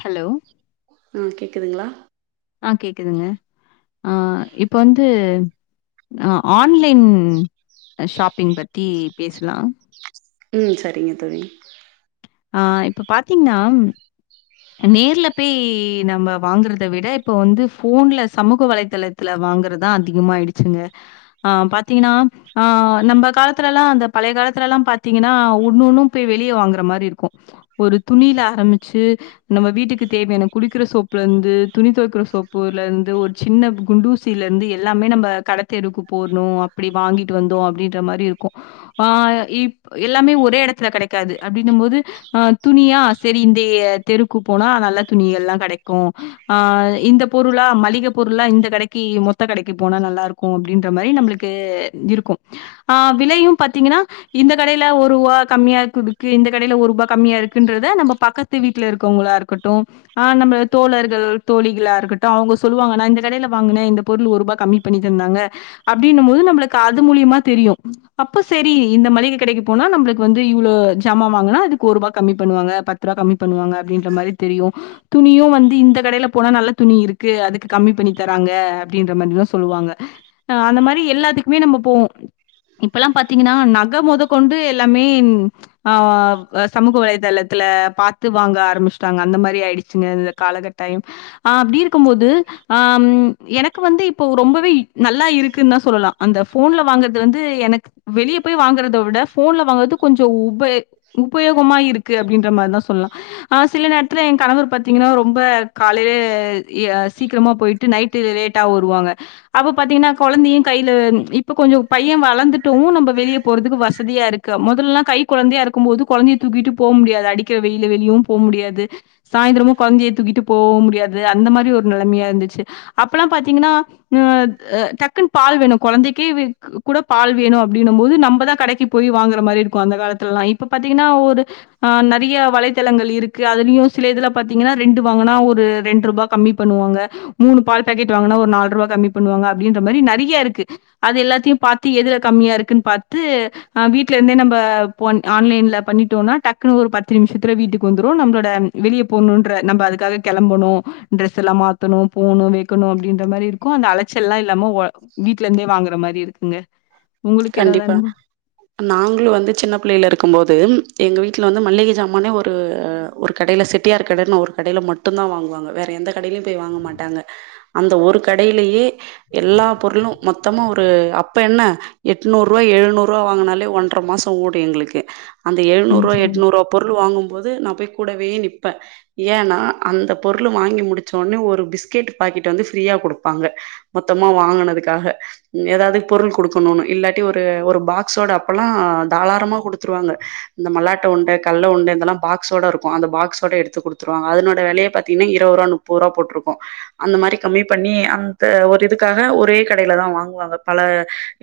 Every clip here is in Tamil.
ஹலோ அ கேட்குதுங்ளா ஆ கேக்குதுங்க ஆ இப்போ வந்து அ ஆன்லைன் ஷாப்பிங் பத்தி பேஸ்லா ம் சரிங்க தோழி ஆ இப்ப பாத்திங்னா நேர்ல பெய் நம்ம வாங்குறத விட இப்ப வந்து ஃபோன்ல சமூக வலைத்தலத் த்ல வாங்கறதா அதிகமாயிடுச்சுங்க ஆ பாத்திங்ன்னா ஆ நம்ப காலத்துல எல்லா அந்த பழைய காலத்துல எல்லா பாத்திங்கன்னா ஒன்னு ஒன்னு பொய் வெளிய வாங்குற மாரி இருக்கு க்கு ஒரு துணில ஆரமிச்சு நம்ம வீட்டுக்கு தேவையான குளிக்குற சோப்ல இர்ந்து துணி தொவைக்குற சோப்பு வல இராந்து ஒரு சின்ன குண்டூசில இர்ந்து எல்லாமே நம்ப கடத்தெருக்கு போர்ணு அப்டி வாங்கிட்டு வந்தோ அப்டின்ற மாரி இருக்கு ஆ இப் எல்லாமே ஒரே எடத்துல கெடைக்காது அப்டின்னம் போது ஆ துணியா செரி இந்த தெருக்கு போனா நல்ல துணிகல்லா கெடைக்கு ஆ இந்த பொருளா மளிக பொருளா இந்த கடக்கி மொத்த கடக்கி போனா நல்லா இருக்கு கும் அப்டின்ற மாரி நம்ளுக்கு இருக்கு ஆ விலையு பாத்திங்கன்னா இந்த கடைல ஒருவா கம்மியா குடுக்கு இந்த கடைல ஒரு வ கம்மியா இருக்குன்றத நம்ம பக்கத்து வீட்ல இருக்கவுங்ளா இருக்கட்டு ஆ நம்ம தோழர்கள் தோழிகளா இருக்கட்டு அவுங்க சொல்லுவாங்க நா இந்த கடையில வாங்குனே இந்த பொருள் ஒரு ரூபா கம்மி பண்ணி தந்தாங்க அப்படின்னு போது நம்மளுக்கு அது மூலியமா தெரியு அப்போ சரி இந்த மளிகை கடைக்கு போனா நம்மளுக்கு வந்து இவ்ளோ ஜாமான் வாங்கனா அது ஒரு ரூபா கம்மி பண்ணுவாங்க பத்து ரூபா கம்மி பண்ணுவாங்க அப்டின்ற மாதிரி தெரியு துணியு வந்து இந்த கடையில போனா நல்ல துணி இருக்கு அதுக்கு கம்மி பண்ணி தராங்க அப்டின்ற மாதிரிதா சொல்லுவாங்க அன்ன மாதிரி எல்லாத்துக்குமே நம்ம போவோம் இப்பல்லாம் பாத்தீங்கன்னா நக முத கொண்டு எல்லாமே ஆ வ சமூக வலைதளத்துல பாத்து வாங்க ஆரம்பிச்சுட்டாங்க அந்த மாதிரி ஆயிடுச்சுங்க இந்த காலகட்டாயம் ஆ அப்டி இருக்கும் போது ஆ ம் எனக்கு வந்து இப்போ ரொம்பவே நல்லா இருக்குன்னு தா சொல்லலா அந்த போன்ல வாங்கறது வந்து எனக்கு வெளியே போய் வாங்கறத விட போன்ல வாங்கறது கொஞ்சோ உபய் உபயோகமா இருக்கு அப்படின்ற மாதிரிதான் சொல்லலா ஆ சில நேரத்துல என் கணவர் பாத்தீங்கன்னா ரொம்ப காலைல யா சீக்கிரமா போயிட்டு நைட் ட்டு லேட்டா வருவாங்க அப்ப பாத்தீங்கன்னா கொழந்தையும் கைல இப்ப கொஞ்சம் பையே வளந்துட்டுவு நம்ம வெளிய போறதுக்கு வசதியா இருக்கு முதல்லாம் கை கொழந்தையா இருக்கும்போது குழந்தைய தூக்கிட்டு போக முடியாது அடிக்கிற வெயில்ல வெளியவு போ முடியாது சாய்ந்திரமு கொழந்தைய தூக்கிட்டு போவவும் முடியாது அந்த மாதிரி ஒரு நெலமையா இருந்துச்சு அப்பல்லாம் பாத்தீங்கன்னா ந த டக்குன்னு பால் வேணும் குழந்தைக்கே கூட பால் வேணு அப்படின்னும் போது நம்ம தா கடக்கீ போய் வாங்குற மாதிரி இருக்கும் அந்த காலத்துல எல்லாம் இப்ப பாத்தீங்கன்னா ஒரு ஆ‌ நிறைய வலைதளங்கள் இருக்கு அதுலயும் சில இதுல பாத்தீங்கன்னா ரெண்டு வாங்கனா ஒரு ரெண்டு ரூபா கம்மி பண்ணுவாங்க மூணு பால் பா‌க்கெட் வாங்குனா ஒரு நால் ருவா கம்மி பண்ணுவாங்க அப்படின்ற மாரி நெறிய்யாருக்கு அத எல்லாத்தையும் பாத்து எதுல கம்மியா இருக்குன்னு பாத்து ஆ வீட்ல இருந்தே நம்ம போண் ஆன்லைன்ல பண்ணிட்டோம்னா டக்குன்னு ஒரு பத்து நிமிஷத்துல வீட்டுக்கு வந்துரும் நம்மளோட வெளிய போகணுன்ற நம்ம அதுக்காக கெளம்பணு டிரெஸ் எல்லா மாத்தணும் போகணும் வெக்கணும் அப்டின்ற மாதிரி‌ருக்கும் அந்த அலச்சல் எல்லாம் இல்லாம வீட்ல ருந்தே வாங்கற மாரி இருக்குங்க உங்களுக்கு ஏதாவது கண்டிப்பா அனுபவம்? நாங்களும் வந்து சின்ன பிள்ளைல இருக்கும் போது எங்க வீட்ல வந்து மள்ளிக ஜாமானே ஒரு ஒர் கடைல செட்டியார் கடன்னு ஒரு கடைல மட்டும் தா வாங்குவாங்க வேற எந்த கடையிலயும் போய் வாங்க மாட்டாங்க அந்த ஒரு கடையிலேயே எல்லா பொருளும் மொத்தமா ஒரு அப்ப என்ன எட்நூறு ரூவா எழ்நூறுவா வாங்குனாலே ஒன்டர மாசோ ஓடும் எங்களுக்கு அந்த எழ்நூறு ம் ரூவா சரிங்க. எட்நூறுவா பொருள் வாங்கும்போது நான் போய் கூடவே நிப்பே ஏன்னா அந்த பொருளு வாங்கி முடிச்சவொன்னே ஒரு பிஸ்கெட்டு பாக்கெட் வந்து ஃப்ரீயா குடுப்பாங்க மொத்தமா வாங்குனதுக்காக எதாது பொருள் குடுக்கணுன்னு இல்லாட்டி ஒரு ஒரு பாக்ஸோட அப்பல்லா தாராளமா குடுத்துருவாங்க இந்த மல்லாட்ட உண்ட கல்ல உண்ட இதெல்லா பாக்ஸோட இருக்கு அந்த‌ பாக்ஸோட எடுத்து குடுத்துருவாங்க அதனோட வெலயே பாத்தீங்கன்னா இருவது ரூவா முப் பத் ரூவா போட்டுருக்கூ அந்த மாரி கம்மி பண்ணி அந்த ஒரு இதுக்காக ஒரே கடையில தான் வாங்குவாங்க பல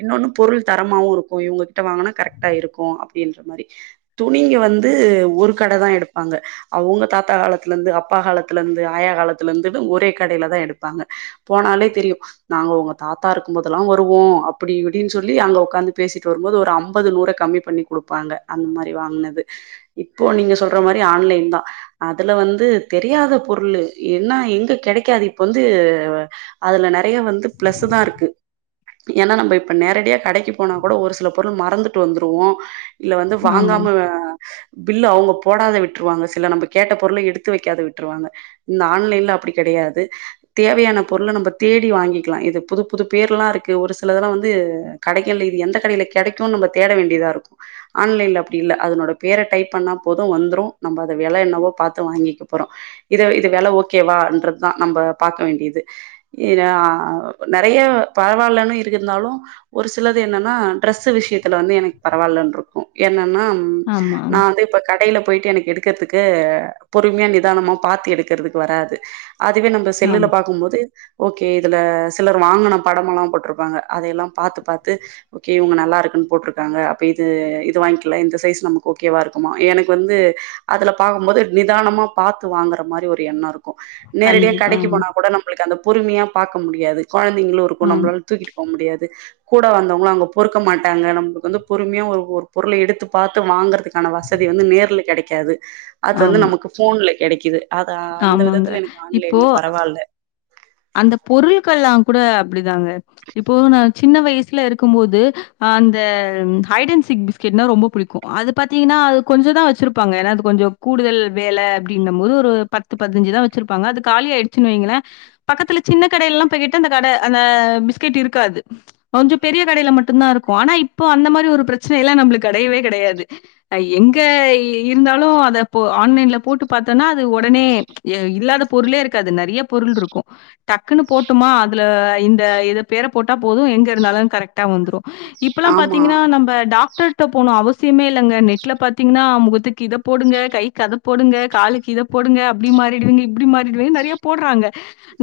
இன்னொன்னு பொருள் தரமாவு இருக்கூ இவுங்ககிட்ட வாங்கனா கரெக்ட்டா இருக்கூ அப்பிடின்ற மாரி துணிங்க வந்து ஒரு கட தா எடுப்பாங்க அவுங்க தாத்தா காலத்துல இருந்து அப்பா காலத்துல இருந்து ஆயா காலத்துல இருந்து ஒரே கடைல தா எடுப்பாங்க போனாலே தெரியு நாங்க உங்க தாத்தா இருக்கும்போதெல்லா வருவோ அப்டின்னு அப்டின்னு சொல்லி அங்க ஒக்காந்து பேசிட்டு வரும்போது ஒரு அம்பது நூற கம்மி பண்ணி குடுப்பாங்க அந்த மாரி வாங்குனது இப்போ நீங்க சொல்ற மாரி ஆன்லைன் தா அதுல வந்து தெரியாத பொருளு என்னா எங்க கெடைக்காது இப்ப வந்து அதுல நெறைய வந்து பிளஸ்ஸு தா இருக்கு ஏன்னா நம்ம இப் இப்ப நேரடியா கடைக்கு போனா கூட ஒரு சில பொருள் மறந்துட்டு வந்துருவோ இல்ல வந்து ஆமாங்க. வாங்காம வே பில்லு அவுங்க போடாத விட்ருவாங்க சில நம்ம கேட்ட பொருள எடுத்து வைக்காத விட்ருவாங்க இந்த ஆன்லைன்ல அப்டி கடையாது தேவையான பொருள நம்ம தேடி வாங்கிக்கலா இது புது புது பேர்லா இருக்கு ஒரு சிலதல்லா வந்து து கடைகள்ல இது எந்த கடைல கெடைக்குனு நம்ம தேட வேண்டியதா இருக்கு ஆன்லைன்ல அப்டி இல்ல அதனோட பேர டைப் பண்ணா போதும் வந்துரும் நம்ம அத வெல என்னவோ பாத்து வாங்கிக்க போறோ இத இது வெல ஓகேவான்றதுதா நம்ம பாக்க வேண்டிது இன்ன ஆ நறைய பரவாயில்லன்னு இருக்குந்தாலு ஒரு சிலது என்னன்னா ட்ரெஸ்ஸு விஷயத்துல வந்து எனக்கு பரவால்லன்ருக்கும் என்னன்னா ம் ஆமா, நா ஆமா, வந்து இப்ப கடைல போயிட்டு எனக்கு எடுக்கறதுக்கு பொறுமையா நிதானமா பாத்து எடுக்கறதுக்கு வராது அதுவே நம்ம செல்லுல ஆமா. பாக்கும் போது ஓகே இதுல சிலர் வாங்கின படமல்லா போட்ருப்பாங்க அதயல்லா பாத்து பாத்து ஓகே இவுங்க நல்லா இருக்குன்னு போட்ருக்காங்க அப்ப இது இது வாய்ங்க்கலா இந்த சைஸ் நமக்கு ஓகேவா இருக்குமா எனக்கு வந்து அதுல பாக்கும்போது நிதானமா பாத்து வாங்கற மாரி ஒரு எண்ணோ இருக்கும் நேரடியா கண்டிப்பா. கடைக்கு ஆமா, போனா கூட நம்மளுக்கு அந்த பொறுமையா பாக்க முடியாது கொழந்தைங்களு இருக்கு ஆமா, நம்மளால தூக்கிட்டு போ முடியாது கூட வந்தவங்கல்லா அவுங்க பொறுக்க மாட்டாங்க நம்மளுக்கு வந்து பொறுமையா ஒரு ஒரு பொருள எடுத்து பாத்து வாங்கறக்கு கான வசதி வந்து நேர்ல கெடைக்காது அது வந்து ஆமா, நமக்கு போன்ல கெடைக்கிது அது அந்த ஆமாங்க. விதத்துல எனக்கு இப்போ ஆன்லைன்ல பரவால்ல அந்த பொருள்கள்லா கூட அப்டிதாங்க இப்போ நா சின்ன வயசுல இருக்கும் போது அந்த ஹைடன் சீக் பிஸ் கெட்னா ரொம்ப புடிக்கு அது பாத்திங்கன்னா அது கொஞ்ச தா வச்சுருப்பாங்க ஏன்னா அது கொஞ்சோ கூடுதல் வேல அப்டின்னம்போது ஒரு பத்து பதினஞ்சுதா வச்சிருப்பாங்க அது காலியாயிடுச்சுனு வைங்களே பக்கத்துல சின்ன கடைல்லா போய் கேட்டா அந்த கட அந்த பிஸ்கட் இருக்காது கொஞ்சோ பெரிய கடைல மட்டும்தா இருக்கு ஆனா இப்போ அந்த மாரி ஒரு பிரச்சன எல்லா நம்மளுக்கு கெடையவே கெடையாது எங்க இருந்தாலு அத இப்போ ஆன்லைன்ல போட்டு பாத்தோனா அது ஒடனே எ இல்லாத பொருளே இருக்காது நறைய பொருள் இருக்கும் டக்குன்னு போட்டுமா அதுல இந்த எது பேர போட்டா போதும் எங்க இருந்தாலு கரெக்ட் டா வந்துரும் இப்பல்லா ஆமா பாத்தீங்கன்னா நம்ம டாக்டர் ட போனு அவசியமே இல்லங்க நெட்ல பாத்தீங்கன்னா முகத்துக்கு இத போடுங்க கைக்கு அத போடுங்க காலுக்கு இத போடுங்க அப்டி மாறிடுவங்க இப்டி மாறிடுவீங்க நறைய போட்றாங்க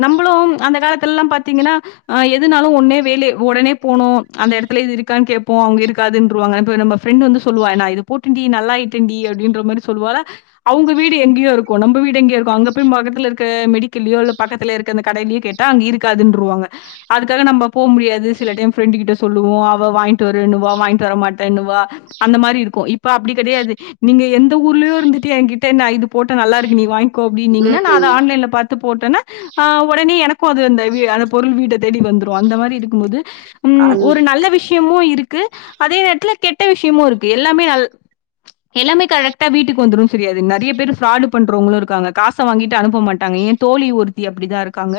நம்பமளும் அந்த காலத்துலலாம் பாத்திங்கன்னா ஆ எதுனாலும் ஒட்னே வேலே ஒடனே போனு அந்த இடத்துல இது இருக்கான்னு கேப்போம் அவங்க இருக்காதுன்னவாங்க நம்ம ஃரெண்ட் வந்து சொல்லுவா நா இத போட்டண்டி நல்லாாயிட்டேன்டி அப்டின்ற மாரி சொல்லுவாளா அவங்க வீடு எங்யோ இருக்கு நம்ம வீடு எங்யோ இருக்கு அங்க போய் பக்கத்துல இருக்க மெடிக்கலயோ இல்ல பக்கத்துல ந்த கடைலயும் கேட்டா அங்க இருக்காதுன்னருவாங்க அதுக்காக நம்ம போக முடியாது சில டைம் ஃப்ரெண்ட் கிட்ட சொல்லுவோம் அவ வாய்ங்ட்டு வரணவ வாய்ங்ட்டு வரமாட்டேன்னனுுவா அந்த மாரி இருக்கு இப்ப அப்டி கடையாது நீங்க எந்த ஊர்லயோ இருந்துட்டு என்கிட்ட நா இது போட்ட நல்லா இருக்கு நீ வாங்கி கோ அப்டின்னீங்கன்னா நா அத ம் ஆன்லைன்ல பாத்து போட்டனா அ உடனே எனக்கு அது அந்த அந்த பொருள் வீட்ட தேடி வந்துரும் அந்த மாரி இருக்கும்போது உம் அந் ஒரு நல்ல விஷயமும் இருக்கு அதே நேரத்துல கெட்ட விஷயமு இருக்கு எல்லாமே நல்ல எல்லாமே கரெக்ட வீட்டுக்கு வந்துரும் தெரியாது நறைய பேர் ஃப்ராாடு பண்றவங்களும் இருக்காங்க காச வாங்கிட்டு அனுப்ப மாட்டாங்க தோழி ஒருத் தி அப்படிதா இருக்காங்க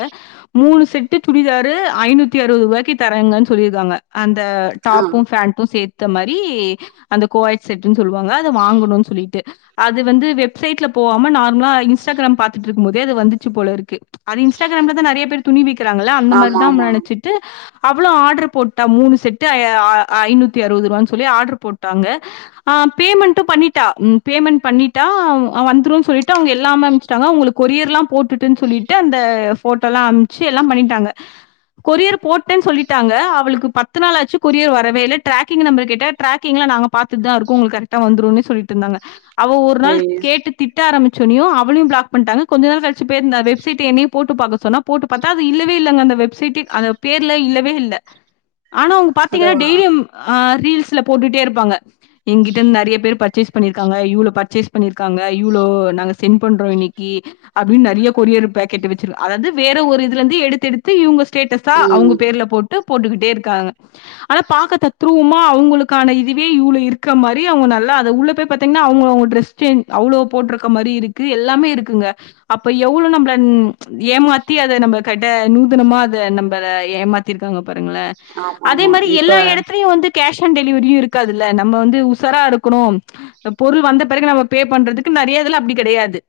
மூணு செட்டு சுடிதாறு ஐநூத்தி அறுபது ரூப்க்கி தராங்கன்னு சொல்லியிருக்காங்க அந்த ஆ டாப்பும் பேண்டும் சேர்த்த மாரி அந்த கோவ்வாய் செட்ன்னு சொல்லுவாங்க அத வாங்கணு சொல்லிட்டு அது வந்து வெப்சைட்ல போவாம நார்மலா இன்ஸ்டாகிராம் பாத்துட்டுருக்கும் போதே அது வந்துச்சு போலருக்கு அது இன்ஸ்டாகிராம்லதா நறைய பேர் துணிவிக்கிறாங்கள்ல அந்த ஆமா மாரிதா ஆமா நெனைச்சிட்டு அவ்வளு ஆர்டர் போட்டா மூணு செட்டு ஆ ஐநூத்தி அறுபது ரூவான்னு சொல்லி ஆர்டர் போட்டாங்க ஆ பேமெண்டு பண்ணிட்டா ம் பேமெண்ட் பண்ணிட்டா வந்துருன் சொல்லிட்டு அவங்க எல்லாமே சொல்லிட்டாங்க அவுங்களுக்கு கொரியர்ல்லா போட்டுட்டுன்னு சொல்லிட்டு அந்த ஃபோட்டோ எல்லா அமச்சு எல்லா பண்ணிட்டாங்க கொரியர் போட்டேன்னு சொல்லிட்டாங்க அவளுக்கு பத்து நாளாச்சு கொரியர் வரவே இல்ல டிராக்கிங் நம்ப கேட்டே ட்ராக்கிங்ல நாங்க பாத்துட்டுதாருக்கோ உங்களுக் கரெக்டா வந்துருன்னே சொல்லிட்டுருந்தாங்க அவ ஒரு நாள் ஐயயோ கேட்டு திட்ட ஆரம்பச்சோன்னையு அவளையு பிளாக் பண்ணிட்டாங்க கொஞ்ச நாள் கழிச்சி பே‌ பண்ண வெப் சைட்டே என்னையு போட்டு பாக்க சொன்னா போட்டு பாத்தா அது இல்லவே இல்லங்க அந்த வெப்சைட்டு அந்த பேர்ல இல்லவே இல்ல ஆனா அவங்க அதா பாத்தீங்கன்னா டெய்லியு ஆ ரீல்ஸ்ல போட்டுட்டே இருப்பாங்க எங்கிட்ட நறைய பேர் பர்ச்சேஸ் பண்ணியிருக்காங்க இவ்ளோ பர்ச்சேஸ் பண்ணியிருக்காங்க இவ்ளோ நாங்க சென்ட் பண்றோ இன்னைக்கி அப்டின்னு நறைய கொரியர் பேக்கெட் வச்சிரு அதாவது வேற ஒரு இதுலருந்து எடுத்து எடுத்து இவங்க ஸ்டேட்டஸா அவங்க ம் பேர்ல போட் ட்டு போட்டுக்கிட்டே இருக்காங்க ஆனா பார்க்க தத்துருவமா அவங்களுக்கான இதுவே இவ்ளோ இருக்கற மாரி அவங்க நல்லா அத உள்ள போய் பாத்தீங்கன்னா அவங்க அவங்க டிரஸ் ஸ்டேம் அவ்ளோ போட்ருக்க மாரி இருக்கு எல்லாமே இருக்குங்க அப்போ எவ்ளோ நம்மள ம் ஏமாத்தி அத நம்ம கட்ட நூதனமா அத நம்ம ஏமாத்திருக்காங்க பாருங்கள ஆமா அதே ஆமா மாதிரி இப்ப எல்லா எடத்துலையு வந்து கேஷ் ஆன் டெலிவரியு இருக்காதுல்ல நம்ம வந்து உசாரா இருக்கணு பொருள் வந்த பெறகு நம்ம பே பண்றதுக்கு நறைய இதுலா அப்படி கடையாது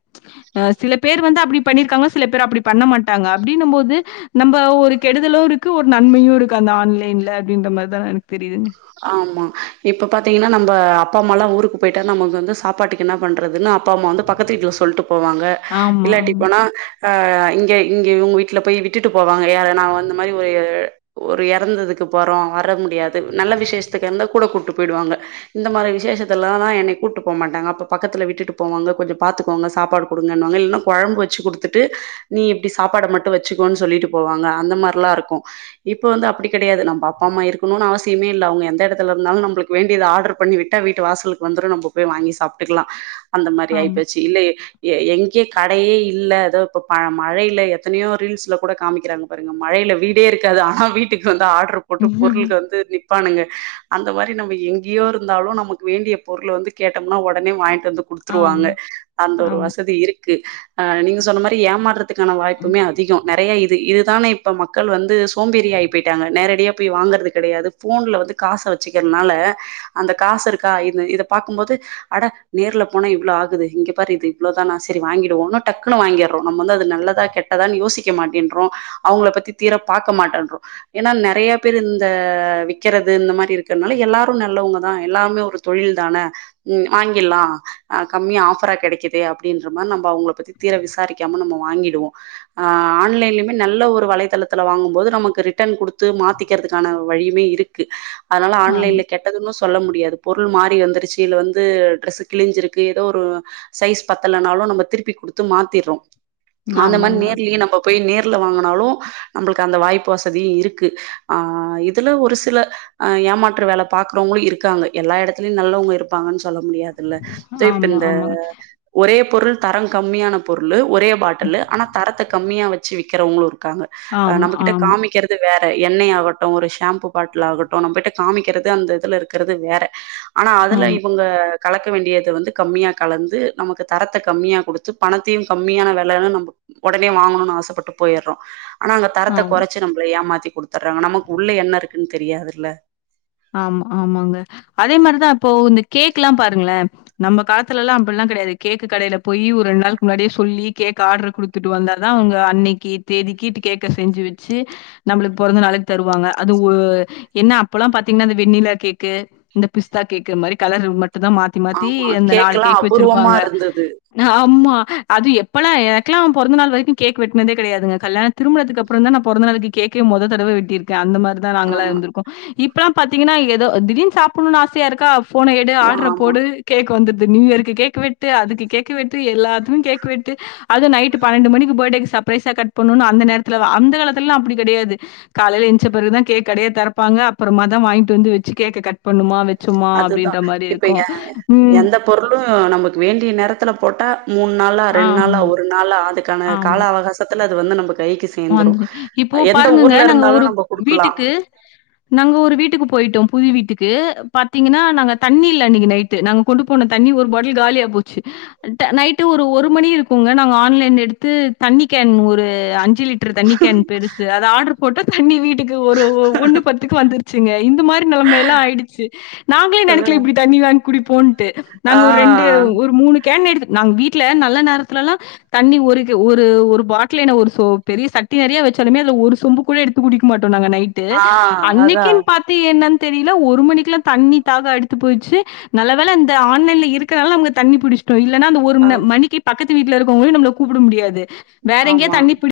அ சில பேர் வந்து அப்படி பண்ணியிருக்காங்க சில பேர் அப்படி பண்ண மாட்டாங்க அப்படின்னும் போது நம்ம ஒரு கெடுதலு இருக்கு ஒரு நன்மையு இருக்கு அந்த ஆன்லைன்ல அப்டின்ற மாரிதா எனக்கு தெரியுதுங்க ஆமா இப்ப பாத்தீங்கன்னா நம்ப அப்பா அம்மாலா ஊருக்கு போயிட்டா நமக்கு வந்து சாப்பாட்டுக்கு என்ன பண்றதுன்னு அப்ப அம்மா வந்து பக்கத்து வீட்ல சொல்லிட்டு போவாங்க ஆமா, ஆமா, இல்லாட்டிப்போனா ஆ இங்க இங்க உங்க வீட்ல போய் விட்டுட்டு போவாங்க யார நா வந்த மாதிரி ஒரு ஒரு எறந்ததுக்கு போறோ வர முடியாது நல்ல விசேஷத்துக்கு இருந்தா கூட கூட்டு போயிடுவாங்க இந்த மாதிரி விசேஷத்தல்லானா என்னை கூப்ட்டு போ மாட்டாங்க அப்ப பக்கத்துல விட்டுட்டு போவாங்க கொஞ்சோ பாத்துக்கோங்க சாப்பாடு குடுங்கநோன்ன இவுங்க கொழம்பு வச்சு குடுத்துட்டு நீ இப்படி சாப்பாட மட்டு வச்சுக்கோன்னு சொல்லிட்டு போவாங்க அந்த மாரில்லா இருக்கு இப்போ வந்து அப்படி கெடையாது நம்ப அப்பா அம்மா இருக்கணுன்னு அவஸ் சியமே இல்ல அவங்க எந்த எடத்துலருந்தாலு நம்மளுக்கு வேண்டியத ஆர்டர் பண்ணி விட்டா வீட்டு வாசலுக்கு வந்துரு நம்ம போய் வாங்கி சாப்ட்டுக்கலா அந்த மாரி ஆமா. ஆயிப்போச்சு இல்ல எ எ எங்யோ கடையே இல்ல ஏதோ இப்ப மழயில்ல எத்தனையோ ரீல்ஸ்ல கூட காமிக்கிறாங்க பாருங்க மழையில வீடே இருக்காது ஆனா வீட்டுக்கு வந்து ஆடர் போட்டு ஆமா, பொருளுக்கு வந்து ப்பானுங்க அந்த மாரி நம்ம எங்கேயோ இருந்தாலு நமக்கு வேண்டிய பொருள் வந்து கேட்டோம்னா ஒடனே வாங்ட்டு வந்து குடுத்துருவாங்க ஆமா, அந்த ஒரு ஆமா, வசதி இருக்கு அ நீங்க சொன்ன மாரி ஏமாருதுக்கான வாய்ப்புமே அத் திகோ நறைய இது இதுதானே இப்ப மக்கள் வந்து சோம்பேறி ஆயி போயிட்டாங்க நேரடியா போய் வாங்கறது கெடையாது ஃபோன்ல வந்து காச வச்சுக்கிறனால அந்த காசு இருக்கா இ இத பாக்கும்போது அட நேர்ல போனா இவ்ளோ ஆகுது இங்க பாரு இது இவ்ளோ தானா செரி வாங்கிடுவோன்னு டக்குனு வாங்கிர்றோ நம்ம வந்து அது நல்லதா கெட்டதான் யோசிக்க மாட்டேன்றோ அவங்கள பத்தி தீர பாக்க மாட்டன்றோம் ஏன்னா நறைய பேரு இந்த விக் கிறது இந்த மாரி இருக்கறதுனால எல்லாரு நல்லவங்க தா எல்லாமே ஒரு தொழில் தான ம் வாங்கில்லாம் அ கம்மியா ஆஃபரா கெடைக்குதே அப்டின்ற மாரி நம்ப அவங்கள பத்தி தீர விசாரிக்காம நம்ம வாங்கிடுவோம் ஆ ஆன்லைன்லுயுமே நல்ல ஒரு வலைதளத்துல வாங்கும் போது நமக்கு ரிட்டர்ன் குடுத்து மாத்திக்கிறதுக்கான வழியுமே இருக் கு அனால ஆன்லைன்ல கெ ட்டதுன்னு சொல்ல முடியாது பொருள் மாறி வந்துருச்சு இல்ல வந்து ட்ரெஸ்சு கிலிஞ்சிருக்கு ஏதோ ஒரு சைஸ் பத்தலனாலும் நம்ப திருப்பி குடுத்து மாத்திறோம் ஆமா அந்த மார் ஆமாங்க. நேர்லயு நம்ப போய் நேர்ல வாங்குனாலும் நம்பளுக்கு அந்த வாய்ப்பு வசதி இருக்கு ஆ இதுல ஒரு சில ஆ ஏமாற்ற வேல பாக்குறவங்களு இருக்காங்க எல்லா எடத்துலயும் நல்லவங்க இருப்பாங்கன் சொல்ல முடியாது ல்ல இதேப் ஆமா, இந்த ஆமாங்க. ஒரே பொருள் தரம் கம்மியான பொருளு ஒரே பாட்டில்லு ஆனா தரத்த கம்மியா வச்சு விக்கிறவங்ளும் இருக்காங்க அ ஆமா, நம்ப கிட்ட ஆமா, காமிக்கிறது வேற எண்ணெய் ஆகட்டும் ஒரு ஷாம்பு பா கெட்லாகட்டும் நம்பட்ட காமிக்கிறது அந்த இதுல இருக்கிறது வேற ஆனா அதுல ஆமா, இவங்க கலக்க வேண்டியத வந்து கம்மியா கலந்து நமக்கு தரத்த கம்மியா கொடுத்து பணத்தியும் கம்மியான வெலன்னு நம்ப ஒடனே வாங்கணுனு ஆசப்பட்டு போயிறோம் ஆனா அங்க தரத்த ஆமா. குறச்சு நம்பள ஏமாத்தி குடுத்துறாங் நமக்கு உள்ள என்ன இருக்குன்னு தெரியாதுல ஆம் ஆமாங்க அதே மாரி தா இப்போ இந்த கேக்குல்லாம் பாருங்ள நம்ப காத்துலல்லா அப்டில்லா கெடையாது கேக்கு கடைல போயி ஒரு ரெண் நாளுக்கு முன்னாடியே சொல்லி கேக் ஆடர் குடுத் த்துட்டு வந்தா தா அவுங்க அன்னிக்கு தேதிக்கிட்டு கேக்க செஞ்சு வச்சு நம்புளுக் பொறந்த நாளுக் தருவாங்க அது ஒ என்ன அப்பல்லா பாத் திங்னா இந்த வெண்ணிலா கேக்கு இந்த பி்ஸ்தா கேக்கு மரி கலரு மட்டும் தா மாத் த்தி மாத்தி ஆமா இந்த நாலு கேக்கெல்லா கேக்கு அபூர்வமா வச்சிருப்பாங்க இருந்தது ஆம்மா அது எப்பெல்லா எனக்குல்லா பொறந்த நாள் வரைக்கும் கேக் வெட்னதே கெடையாதுங்க கல்யாண திருமணத்துக்கு அப்புற தா நா பொறந்த நாளைக்கு கேக்கே மொத தடவ வெட்டிருக்க அந்த மார் லா ஆ நாங்களாம் இருந்துருக்கோம் இப்பல்லா பாத்தீங்கன்னா ஏதோ திடீர் சாப்புணு ஆசையா இருக்கா போன எடு ஆர்டர் ஆமா போடு கேக் வந்துடுது நியூ இயர்க்கு கேக்கு வெட்டு அதுக்கு கேக் க்கு வெட்டு எல்லாத்தும் கேக்கு வெட்டு அது நைட்டு பன்னெண்டு மணிக்கு பர்டேக்கு சப்ரைசா கட் பண்ணுனு அந்த நேர்த்துல அந்த காலத்துல்லா அப்டி கெடையாது காலைல ஏஞ்ச பிறகுதா கேக் கடையே தெரப்பாங்க அப்பறமா தா வாய்ன்ட்டு வந்து வச்சு கேக்க கட் பண்ணுமா வெ சும்மா அப்டின்ற மாரி இருக்கோ ம் பொருளும் நமக்கு வேண்டிய நேரத்துல போட்டா மூண்ணு நாளா ரெண் நாளா ஆமா, ஒரு நாளா அதுக்கான கால அவகாசத்துல அது வந்து நம்ப கைக்கு சேந்துரு வந்து இப்போ எந்த பாருங்கங்க ஊர்ல நாங்க இருந்தாலு ஒரு நம்ம குடுக்கலா வீட்டுக்கு நாங்க ஒரு வீட்டுக்கு போயிட்டோம் புது வீட்டுக்கு பாத்தீங்கன்னா நாங்க தண்ணி இல்ல அன்னிக்கு நைட் டு நாங்க கொண்டு போன தண்ணி ஒரு பாட்டில் காலியா போச்சு நைட்டு ஒரு ஒரு மணி இருக்குங்க நாங்க ஆன்லைன் எடுத்து தண்ணி கேன் ஒரு அஞ் ஞ்சி லிட்டர் தண்ணி கேன் பெருசு அத ஆடர் போட்ட தண்ணி வீட்டுக்கு ஒரு ஒண்ணு பத்துக்கு வந்துர் ச்சுங்க இந்த மாரி நெலைமைல்லா ஆயிடுச்சு நாங்ளே நெனைக்கல இப்டி தண்ணி வாய்ங் குடி போன்ட்டு ஆ நாங்க ஒரு ரெண்டு ஒரு மூணுக் கேன் எடுத் நாங் வீட்ல நல்ல நேரத்துலல்லா தண்ணி ஒரு ஒரு ஒரு பாட்லே என்ன ஒரு சொ பெரிய சட்டி நெறைய வச்சாலுமே அதுல ஒரு சொம்பு கூட எடுத்து குடிக்க மாட்டோம் நாங்க நைட்டு ஆ அதா அன்னிக்கின் பாத் து என்னன் தெரில ஒரு மணிக்குல்லா தண்ணி தாக எடுத்து போயிச்சு நல்ல வேல இந்த ஆன்லைன்ல இருக்கனால அவங்க தண்ணி புடிச் இல்லைன்னா அந்த ஒரு மணிக்கு பக்கத்து வீட்ல இருக்கவங்களையும் நம்மளை கூப்பிட முடியாது வேற எங்கேயோ ஆமா தண்ணி பிடி